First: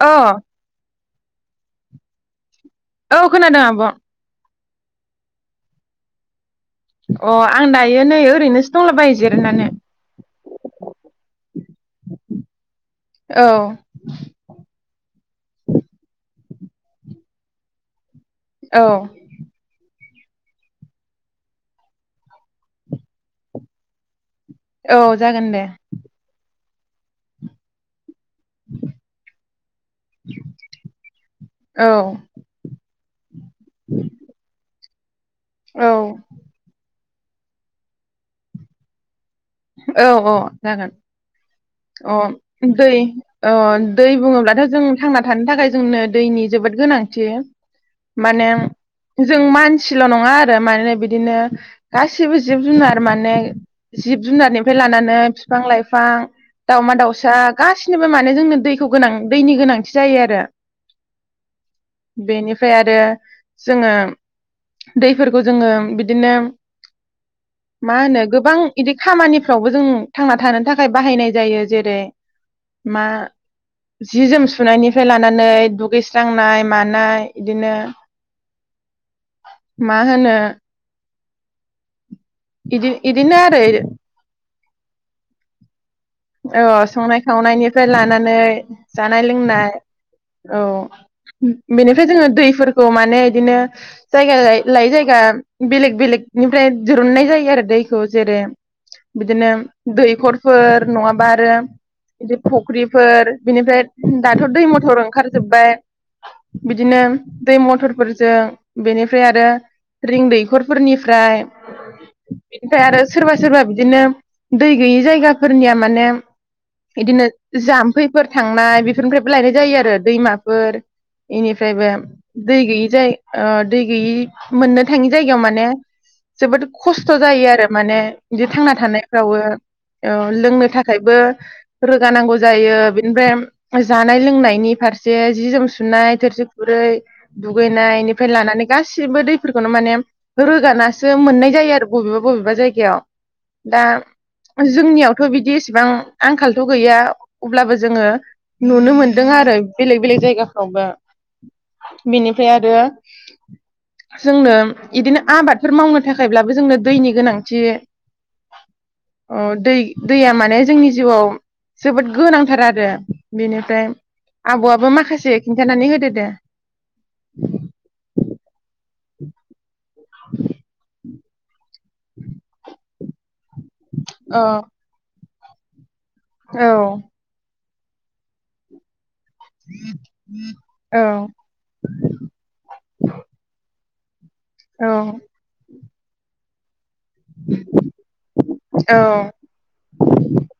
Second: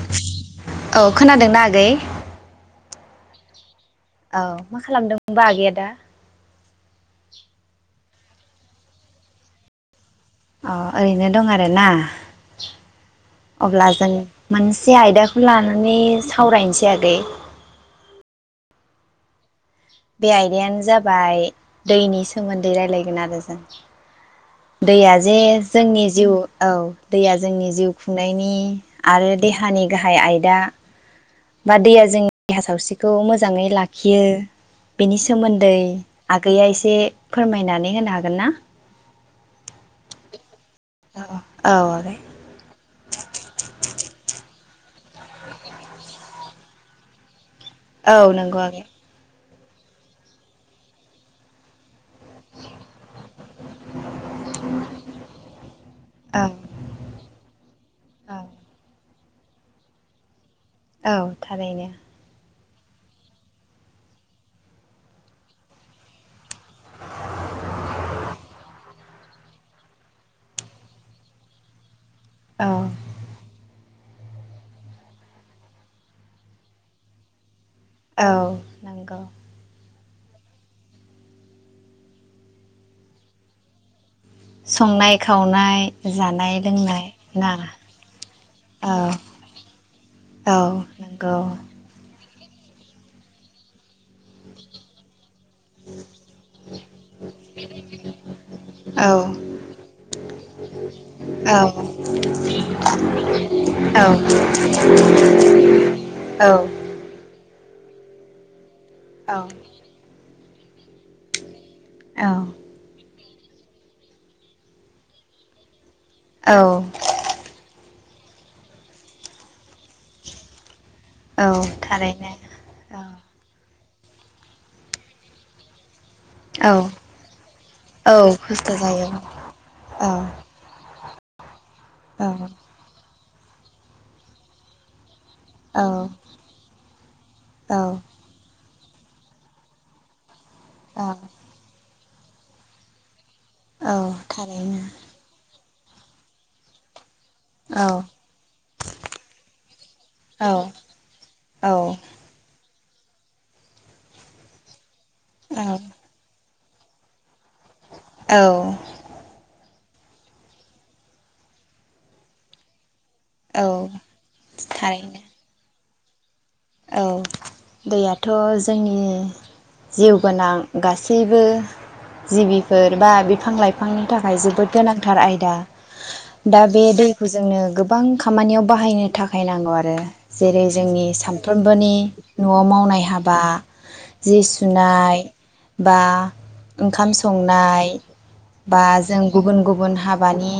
अ औ खोनादोंना आगै। औ खोनादों आब' औ मा खालामदोंबा आगैया दा? अ आं दायो नै ओरैनोसो दंला बायो जिरनानै। अ ओरैनो दं आरोना औ अब्ला जों मोनसे आयदाखौ लानानै साव सावरायनोसै आगै औ बे आयदायानो जाबाय दैनि सोमोन्दै रायलायगोन आरो जों औ दैया जे जागोन दे जोंनि जिउ औ दैया जोंनि जिउ खुंनायनि आरो देहानि गाहाय आयदा बा औ दैया जोंनि देहा सावस्रिखौ मोजाङै लाखियो। बेनि सिख सोमोन्दै औ आगैया एसे फोरमायनानै होनो हागोन ना। औ औ जागोन औ औ आगै अ दै [unintelligible] दै बुङोब्लाथ' जों थांना थानो थाखाय जोंनो दैनि जोबोद गोनांथि। औ माने नंगौ आगै। जों मानसिल' नङा आरो मानोना बिदिनो गासिबो जिब जुनार माने जिब जुनारनिफ्राय लानानै फिफां लाइफां औ दाउमा दाउसा गासिनिबो औ माने जोंनो दैखौ गो गोनां दैनि गोनांथि जायो आरो औ थारैनो ओमफ्राय आरो जोङो दैफोरखौ जोङो बिदिनो मा होनो गोबां इदि खामानिफ्रावबो जों थांना थानो थाखाय बाहायनाय जायो जेरै- औ मा जि जोम सुनायनिफ्राय लानानै दुगैस्रांनाय मानाय बिदिनो औ नंगौ। मा होनो। इदि इदिनो आरो संनाय खावनाय जानाय औ लोंनाय संनाय ना खावनायनिफ्राय लानानै औ जानाय लोंनाय औ बेनिफ्राय जोङो दै। फोरखौ माने बिदिनो जायगा लाय लायै जायगा बेलेक बेलेक। दुननाय जायो आरो दैखौ जेरै औ बिदिनो दैखरफोर नङाबा आरो औ बिदि फुख्रिफोर बिनिफ्राय औ दाथ दै मथर ओंखार जोबबाय औ बिदिनो दै मथर फोरजों। बेनिफ्राय आरो औ रिंन्दै खरफोरनिफ्राय बेनिफ्राय आरो सोरबा सोरबा बिदिनो दै गैयि जायगाफोरनिया माने। औ बिदिनो जाम्फै। फोर थांनाय बेफोरनिफ्रायबो लायनाय जायो आरो दैमाफोर। औ बेनिफ्रायबो थारैनो दै गैयि जाय औ ओ दै गैयि मोननो थाङि जायगायाव माने जोबोद औ खस्थ जायो आरो माने औ बिदि खस्थ' थांना जायो थानायफ्रावबो औ लोंनो थाखाय [inaudible] [unintelligible] रोगानांगौ औ जायो बिद ओमफ्राय जानाय लोंनायनि फार जे जि जोम औ सुनाय थोरसि खुरै औ दुगैनायनिफ्राय लानानै गासिबो दैफोरखौनो माने रोगाना सो मोननाय जायो आरो। बबेबा बबेबा जायगायाव दा औ थारैनो जोंनियावथ बिदि बिसिबां आंखालथ गैया अब्लाबो औ जोङो नुनो मोनदों आरो बेलेग बेलेग औ जायगाफ्रावबो औ बेनिफ्राय आरो जोंनो बिदिनो फोर मावनो थाखायब्ला जोंनो दैनि गोनां। जे अ दै दैया माने जोंनि जिउआव जोबोद गोनांथार आरो । औ बेनिफ्राय आब'आबो थारैनो माखासे खिन्थानानै होदो थि दे। औ दैयाथ' जोंनि उम जिउ गोनां गासै गासैबो जिबिफोर [unintelligible] बिफां लाइफांनि थाखाय औ जोबोद गोनांथार आय दा दा बे औ दैखौ जोंनो गोबां गोबां खामानियाव बाहायनो थाखाय बाहायनांगौ आरो जेरै औ जोंनि साम। बोनि न'आव मावनाय हाबा जि औ सुनाय बा ओंखाम संनाय, बा औ जों गुबुन गुबुन हाबानि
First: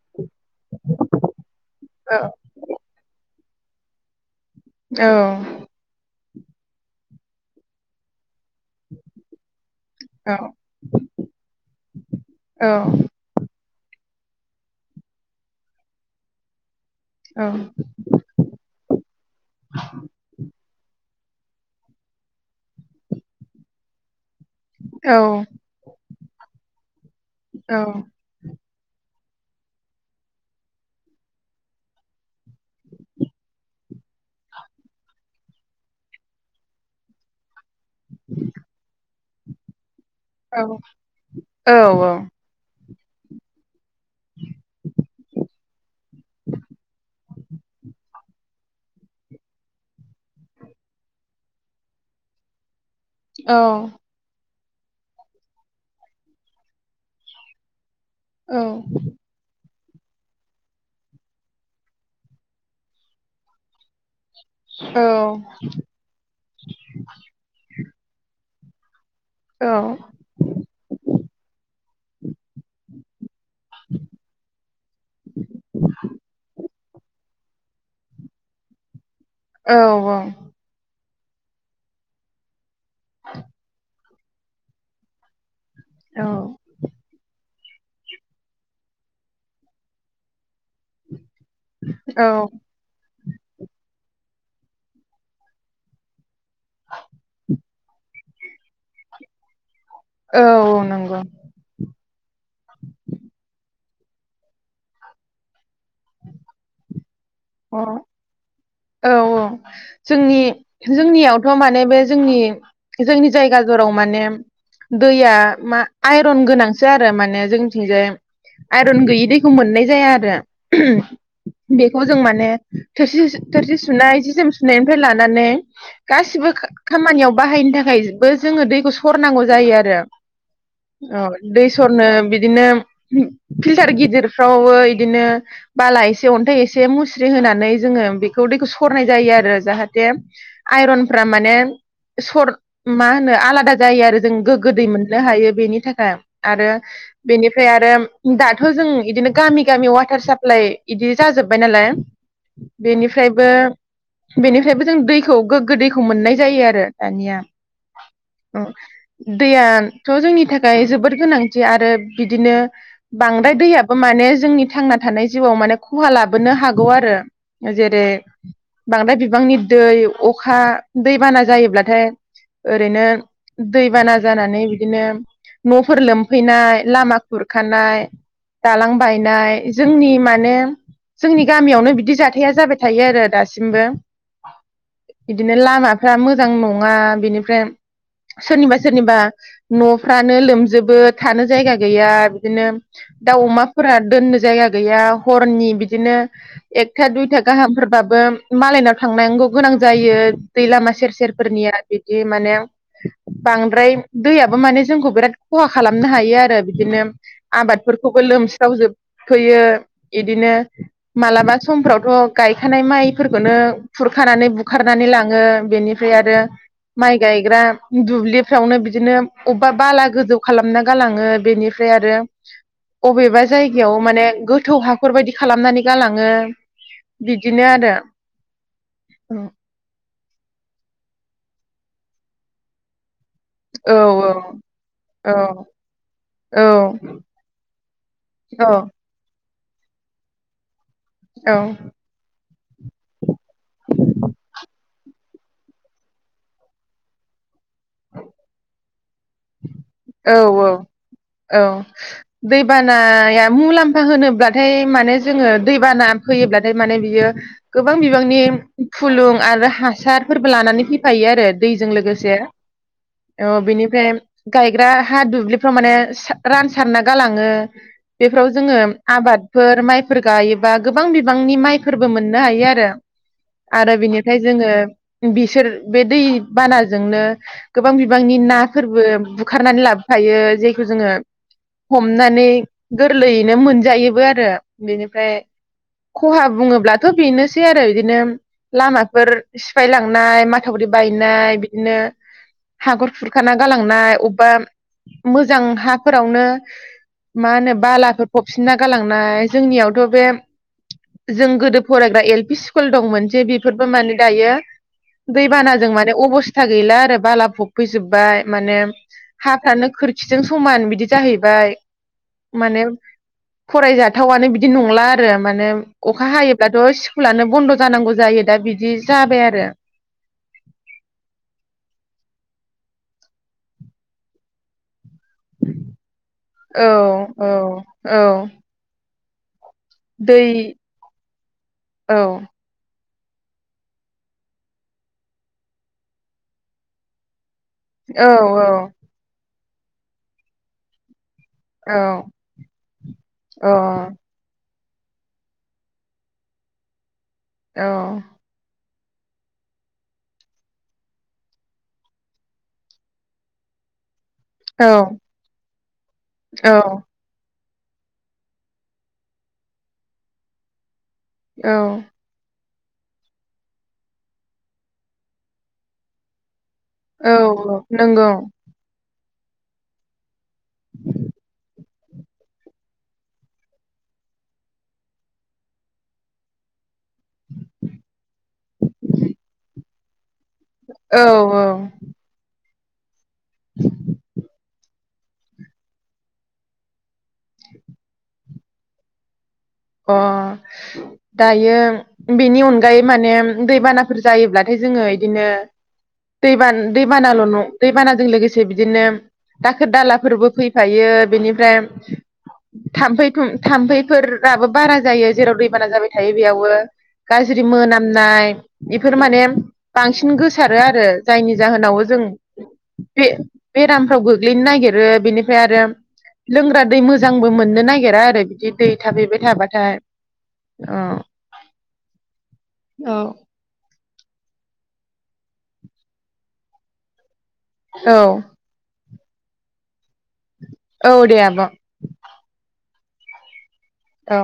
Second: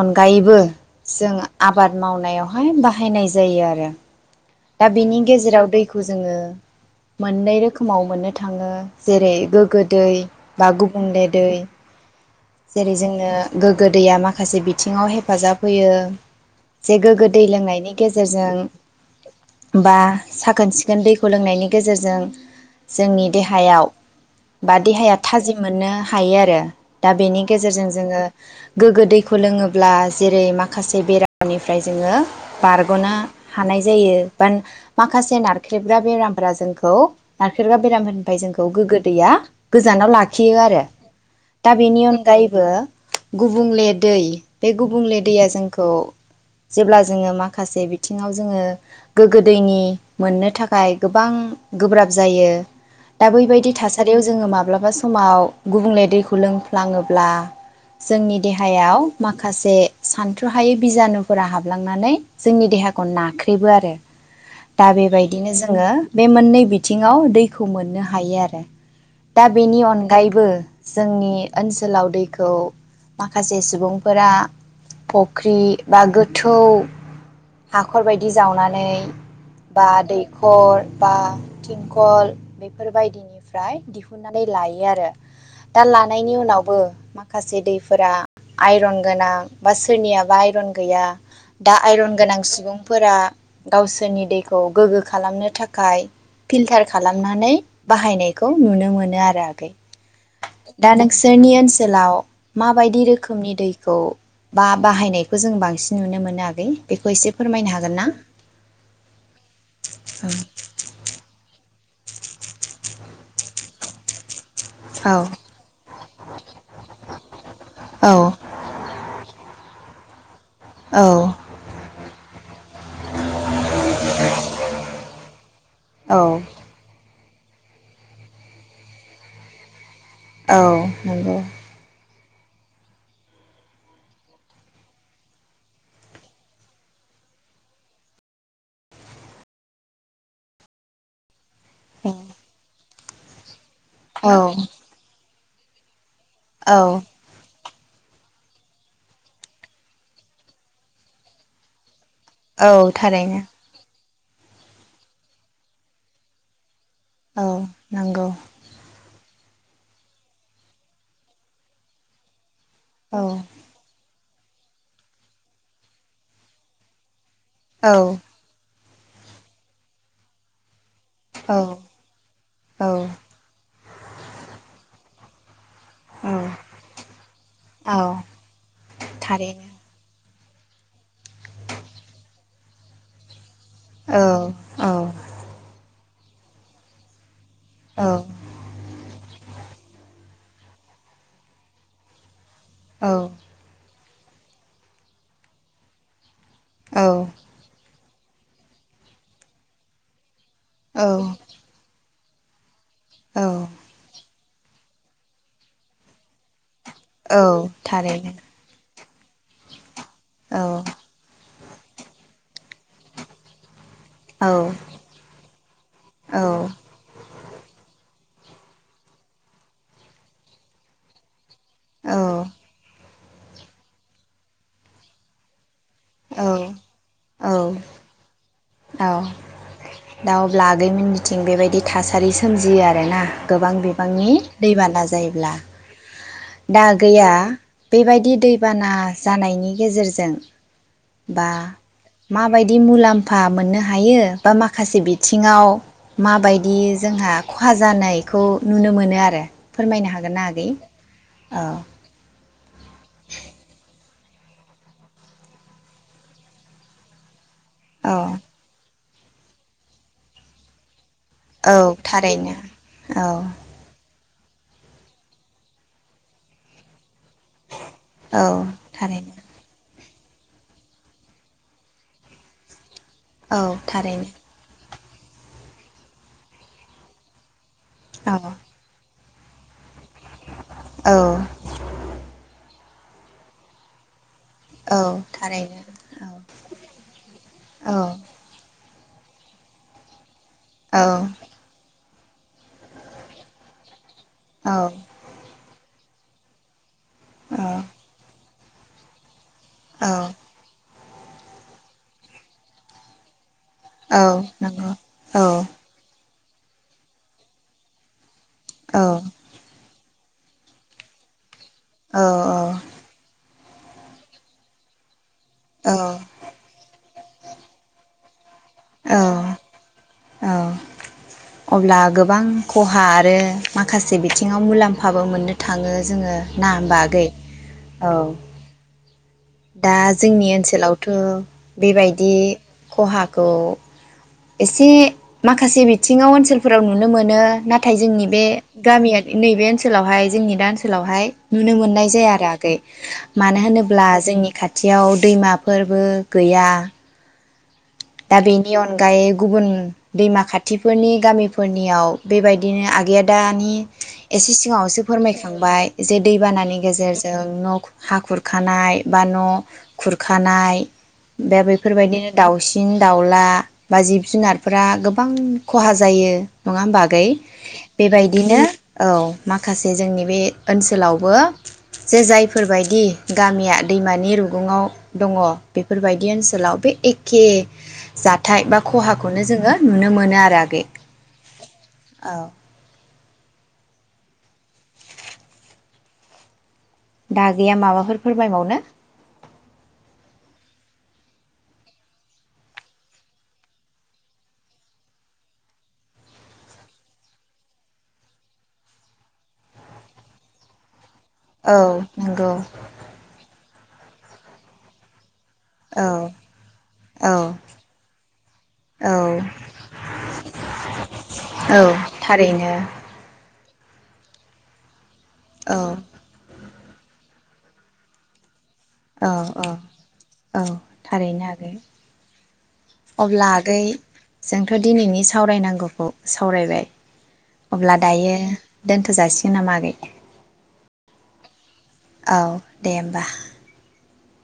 अनगायैबो जों आबाद औ मावनायावहाय बाहायनाय ज जायो आरो दा औ बेनि गेजेराव दैखौ जोंङो मोननै रोखोमाव मोननो। थांङो जेरै गोग्गो दै औ बा गुबले दै जेरै औ जोङो गोग्गो दैया माखासे बिथिङाव हेफाजाब होयो। जे गोग्गो दै औ लोंनायनि गेजेरजों बा साखोन सिखोन दैखौ लोंनायनि गेजेरजों जोंनि देहायाव बा देहाया औ थाजिम मोनो। हायो आरो। दा बेनि औ गेजेरजों जोङो गोग्गो दैै दैखौ लोङोब्ला जेरै माखासे बेरामनिफ्राय जोङो बारग'नो हानाय जायो। नाख्रेबग्रा बेरामफोरा जोंखौ, नारख्रेबग्रा बेराम होनबाय जोंखौ गोग्गो दैया जानाव लाखियो आरो दा बेनि औ अनगायैबो गुबुंले दै बे गुबुंले दैया जोंखौ जेब्ला जोङो माखासे बिथिङाव जोङो गोग्गो दैनि मोननो थाखाय गोबां गोब्राब जायो। दा बैबायदि थासारियाव जोङो माबा। ब्लाबा समाव गुबुंले दैखौ लोंफ्लाङोब्ला जोंनि देहायाव माखासे सानथु हायै बिजानुफोरा हाबलांनानै जोंनि देहाखौ नाख्रेबो आरो। दा बेबायदिनो जोङो बे मोननै बिथिङाव दैखौ मोननो हायो आरो। दा बेनि अनगायैबो जोंनि ओनसोलाव दैखौ माखासे सुबुंफोरा फख्रि बा गोथौ। हाखरबायायदि जावनानै। बा औ दैखर बा थिंखल बे फोरबायदिनिफ्राय दिहु फुनानै लायो आरो। दा लानायनि उनावबो माखासे। जे दैफोरा आइरन गोनां बा सोरनियाबा आइरन। गैया दा आइरन औ गोनां सुबुंफोरा जोंनि दैखौ गोग्गो खालामनो थाखाय फिल्टार खालामनानै बाहायनायखौ नुनो मोनो आरो आगै। औ दा नंगौ नोंसोरनि ओनसोलाव माबायदि रोखोमनि दै खौ बा बाहायनायखौ जों बांसिन नुनो मोनो आगै बेखौ एसे फोरमायनो अ हागोन ना? औ औ औ जोंनि जोंनियावथ' माने बे जोंनि जोंनि जायगाजराव माने। दैया मा आइरन गोनांसो आरो माने जोंनिथिंजाय औ आयरन गैयि दैखौ मोननाय जाया आरो। औ [inaudible] बेखौ जों माने थोरसि थ सुनाय जि जोम सुनायनिफ्राय लानानै गासिबो खामानियाव बाहायनो थाखायबो जोङो दैखौ सरनांगौ जायो आरो। औ औ नंगौ दै सरनो बिदि इदिनो होम फिल्टार गिदिरफ्रावबो इदिनो बाला एसे अन्थाइ एसे मुस्रि होनानै जोङो बि बेखौ दैखौ सरनाय जायो आरो जाहाथे आइरनफ्रा माने सर मा होनो आलादा जायो आरो औ जों गोग्गो औ दै मोननो हायो बेनि थाखाय आरो औ बेनि ओमफ्राय आरो दाथ जों इदिनो गामि गामि वाटार साप्लाइ इदि जाजोब्बाय नालाय औ थार फ्रायबो बेनिफ्रायबो जों दैखौ गोग्गो दैखौ मोननाय जायो आरो दानिया औ नंगौ औ दैयाथ' जोंनि थाखाय जोबोद गोनांथि आरो बिदिनो औ बांद्राय दैयाबो माने जोंनि थांना थानाय जिउआव माने खहा लाबोनो हागौ आरो। जेरै औ बांद्राय बिबांनि दै अखा दैबाना औ जायोब्लाथाय ओरैनो दैबाना जानानै बिदिनो न'फोर औ लोमफैनाय लामा औ खुरखानाय दालां बायनाय थारैनो जोंनि माने नेम जोंनि गामियावनो बिदि जाथाया जाबाय थायो आरो दा सिमबो औ औ बिदिनो लामा। फा मोजां नङा बिनि बे औ सोरनिबा सोरनिबा नफ्रानो लोमजोबो थानो जायगा गैया बिदिनो औ दाउ अमाफोरा दोननो जायगा गैया हरनि बिदिनो औ एकथा दुइथा फोरबाबो मालायनाव थांनांगौ गोनां जायो दैलामा सेरसेेरफोरनिया बे दि माने औ बांद्राय दैया। माने जोंखौ बिराद खहा खालामनो हायो आरो बिदिनो औ आबादफोरखौबो थारैनो लोमस्रावजोबफैयो इदिनो औ मालाबा समफ्रावथ गायखानाय माइफोरखोनो औ खुरखानानै बुखारनानै लाङो बेनिफ्राय औ आरो माइ गायग्रा दुब्लि फ्रावनो बिदिनो अबेबा बाला गोजौ खालामना गालाङो बेनि फ्राय आरो अबेबा जायगायाव माने गोथौ हाखरबायदि खालामनानै जालाङो औ बिदिनो आरो औ दा अब्ला आगैमोननिथिं बेबायदि थासारि सोमजियो आरोना गोबां औ बिबांनि दैबाना जायोब्ला औ औ दा गैया बेबायदि औ दैबाना जानायनि। गेजेरजों बा औ मा बाय मुलाम्फा। फा मोननो हायो बा माखासे बिथिङाव माबायदि जोंहा खहा जानायखौ नुनो मोनो आरो आरो फोरमायनो हागोन औ ना आगै औ औ दैबानाया मुलाम्फा होनोब्लाथाय माने जोङो दैबाना फैयोब्लाथाय माने बियो गोबां औ बिबांनि फुलुं आरो हासारफोरबो लानानै फै खायो आरो औ दैजों लोगोसे थारैनो औ अ बेनिफ्राय गायग्रा हा दुब्लिफ्राव माने रानसारना गालाङो औ बेफ्राव जोङो थारैनो आबादफोर माइ फोर गायोबा गोबां बिबांनि माइफोरबो मोननो हायो आरो औ आरो थारैनो बिनिफ्राय जोङो बिसोर बे दै बानाजोंनो गोबां बिबांनि औ नाफोरबो बुखारनानै लाब थायो जायखौ जोङो औ हमनानै गोरलैयैनो मोनजायोबो आरो औ बेनिफ्राय थारैनो औ खहा बुङोब्लाथ' बेनोसै आरो औ बिदिनो लामा फोर सिफायलांनाय माखासे माथावरि औ बायनाय बिदिनो हागर खुरखाना गालांनाय अबेबा औ मोजां हा। फोरावनो मा औ होनो बालाखौ फब फिनना गालांनाय जोंनि आवथ बे जों गोदो फरायग्रा एल पि स्कुल दंमोन जे बेफोरबो औ माने दायो नंगौ औ दैबानाजों माने अबस्थ फिथसा गैला आरो बाला फब फैजोब्बाय। माने। औ हाफ्रानो खोर [unintelligible] समान बिदि जाहैबाय माने औ फरायजाथावानो बिदि नंला आरो माने औ अखा हायोब्लाथ स्कुलानो बन्द जानांगौ जायो। दा बिदि औ जाबाय आरो औ अब्ला गोबां खहा आरो माखासे बिथिङाव मुलाम फाबो मोननो थाङो जोङो ना औ आगै औ औ। दा दै जोंनि ओनसोलावथ' औ बेबायदि खहा। खौ एसे माखासे बिथिङाव ओनसोलफोराव नुनो मोनो। नाथाय जोंनि औ बे गामिया नैबे ओनसोलावहाय जोंनि दा ओनसोलावहाय नुनो औ मोननाय जाया आरो आगै मानो औ होनोब्ला जोंनि खाथि खाथियाव दैमाफोरबो गैया। औ दा बेनि अन गायै गुबुन दैमा खाथिफोरनि गामिफोरनियाव बेबायदिनो आगैआ दानि एसे सिगाङावसो फोरमायखांबाय जे औ दैबानानि गेजेरजों न'। हा खुरखानाय बा न' खुरखानाय बे औ बेफोरबायदिनो दाउ। सिन दाउला बा जिब जुनारफोरा गोबां खहा जायो। नङा होमबा आगै औ नंगौ बेबायदिनो औ माखासे जोंनि बे ओनसोलावबो जे जायफोरबायदि गामिया दैमानि रुगुङाव दङ बेफोरबायदि ओनसोलाव बे। एके। जाथाय बा खहाखौनो जोङो नुनो मोनो आरो आगै औ औ। औ दा आगैया माबाफोर फोर फोरमाय बावनो अ दायो बेनि अनगायै माने दैबानाफोर जायोब्लाथाय जोङो इदिनो दैबान दैबानाल' न दैबानाजों लोगोसे बिदिनो दाखोर दालाफोरबो फैफायो औ बेनिफ्राय नंगौ थाम्फै थुम थाम्फैफोर राबो बारा जायो जेराव दैबाना औ जाबाय थायो बेयावबो औ गाज्रि मोनामनाय बेफोर औ माने बांसिन गोसारो आरो जायनि औ जाहोनावबो जों थारैनो बे बेरामफोराव गोग्लैनो नागिरो। बेनिफ्राय औ आरो लोंग्रा दै मोजांबो मोननो नागिरा आरो बिदि दै औ थाफैबाय औ थाबाथाय औ थारैनो आगै अब्ला आगै जोंथ दिनैनि सावरायनांगौखौ सावरायबाय। अब्ला औ दायो दोनथ जासिगोन नामा आगै? औ दे आब'। औ दे होमबा औ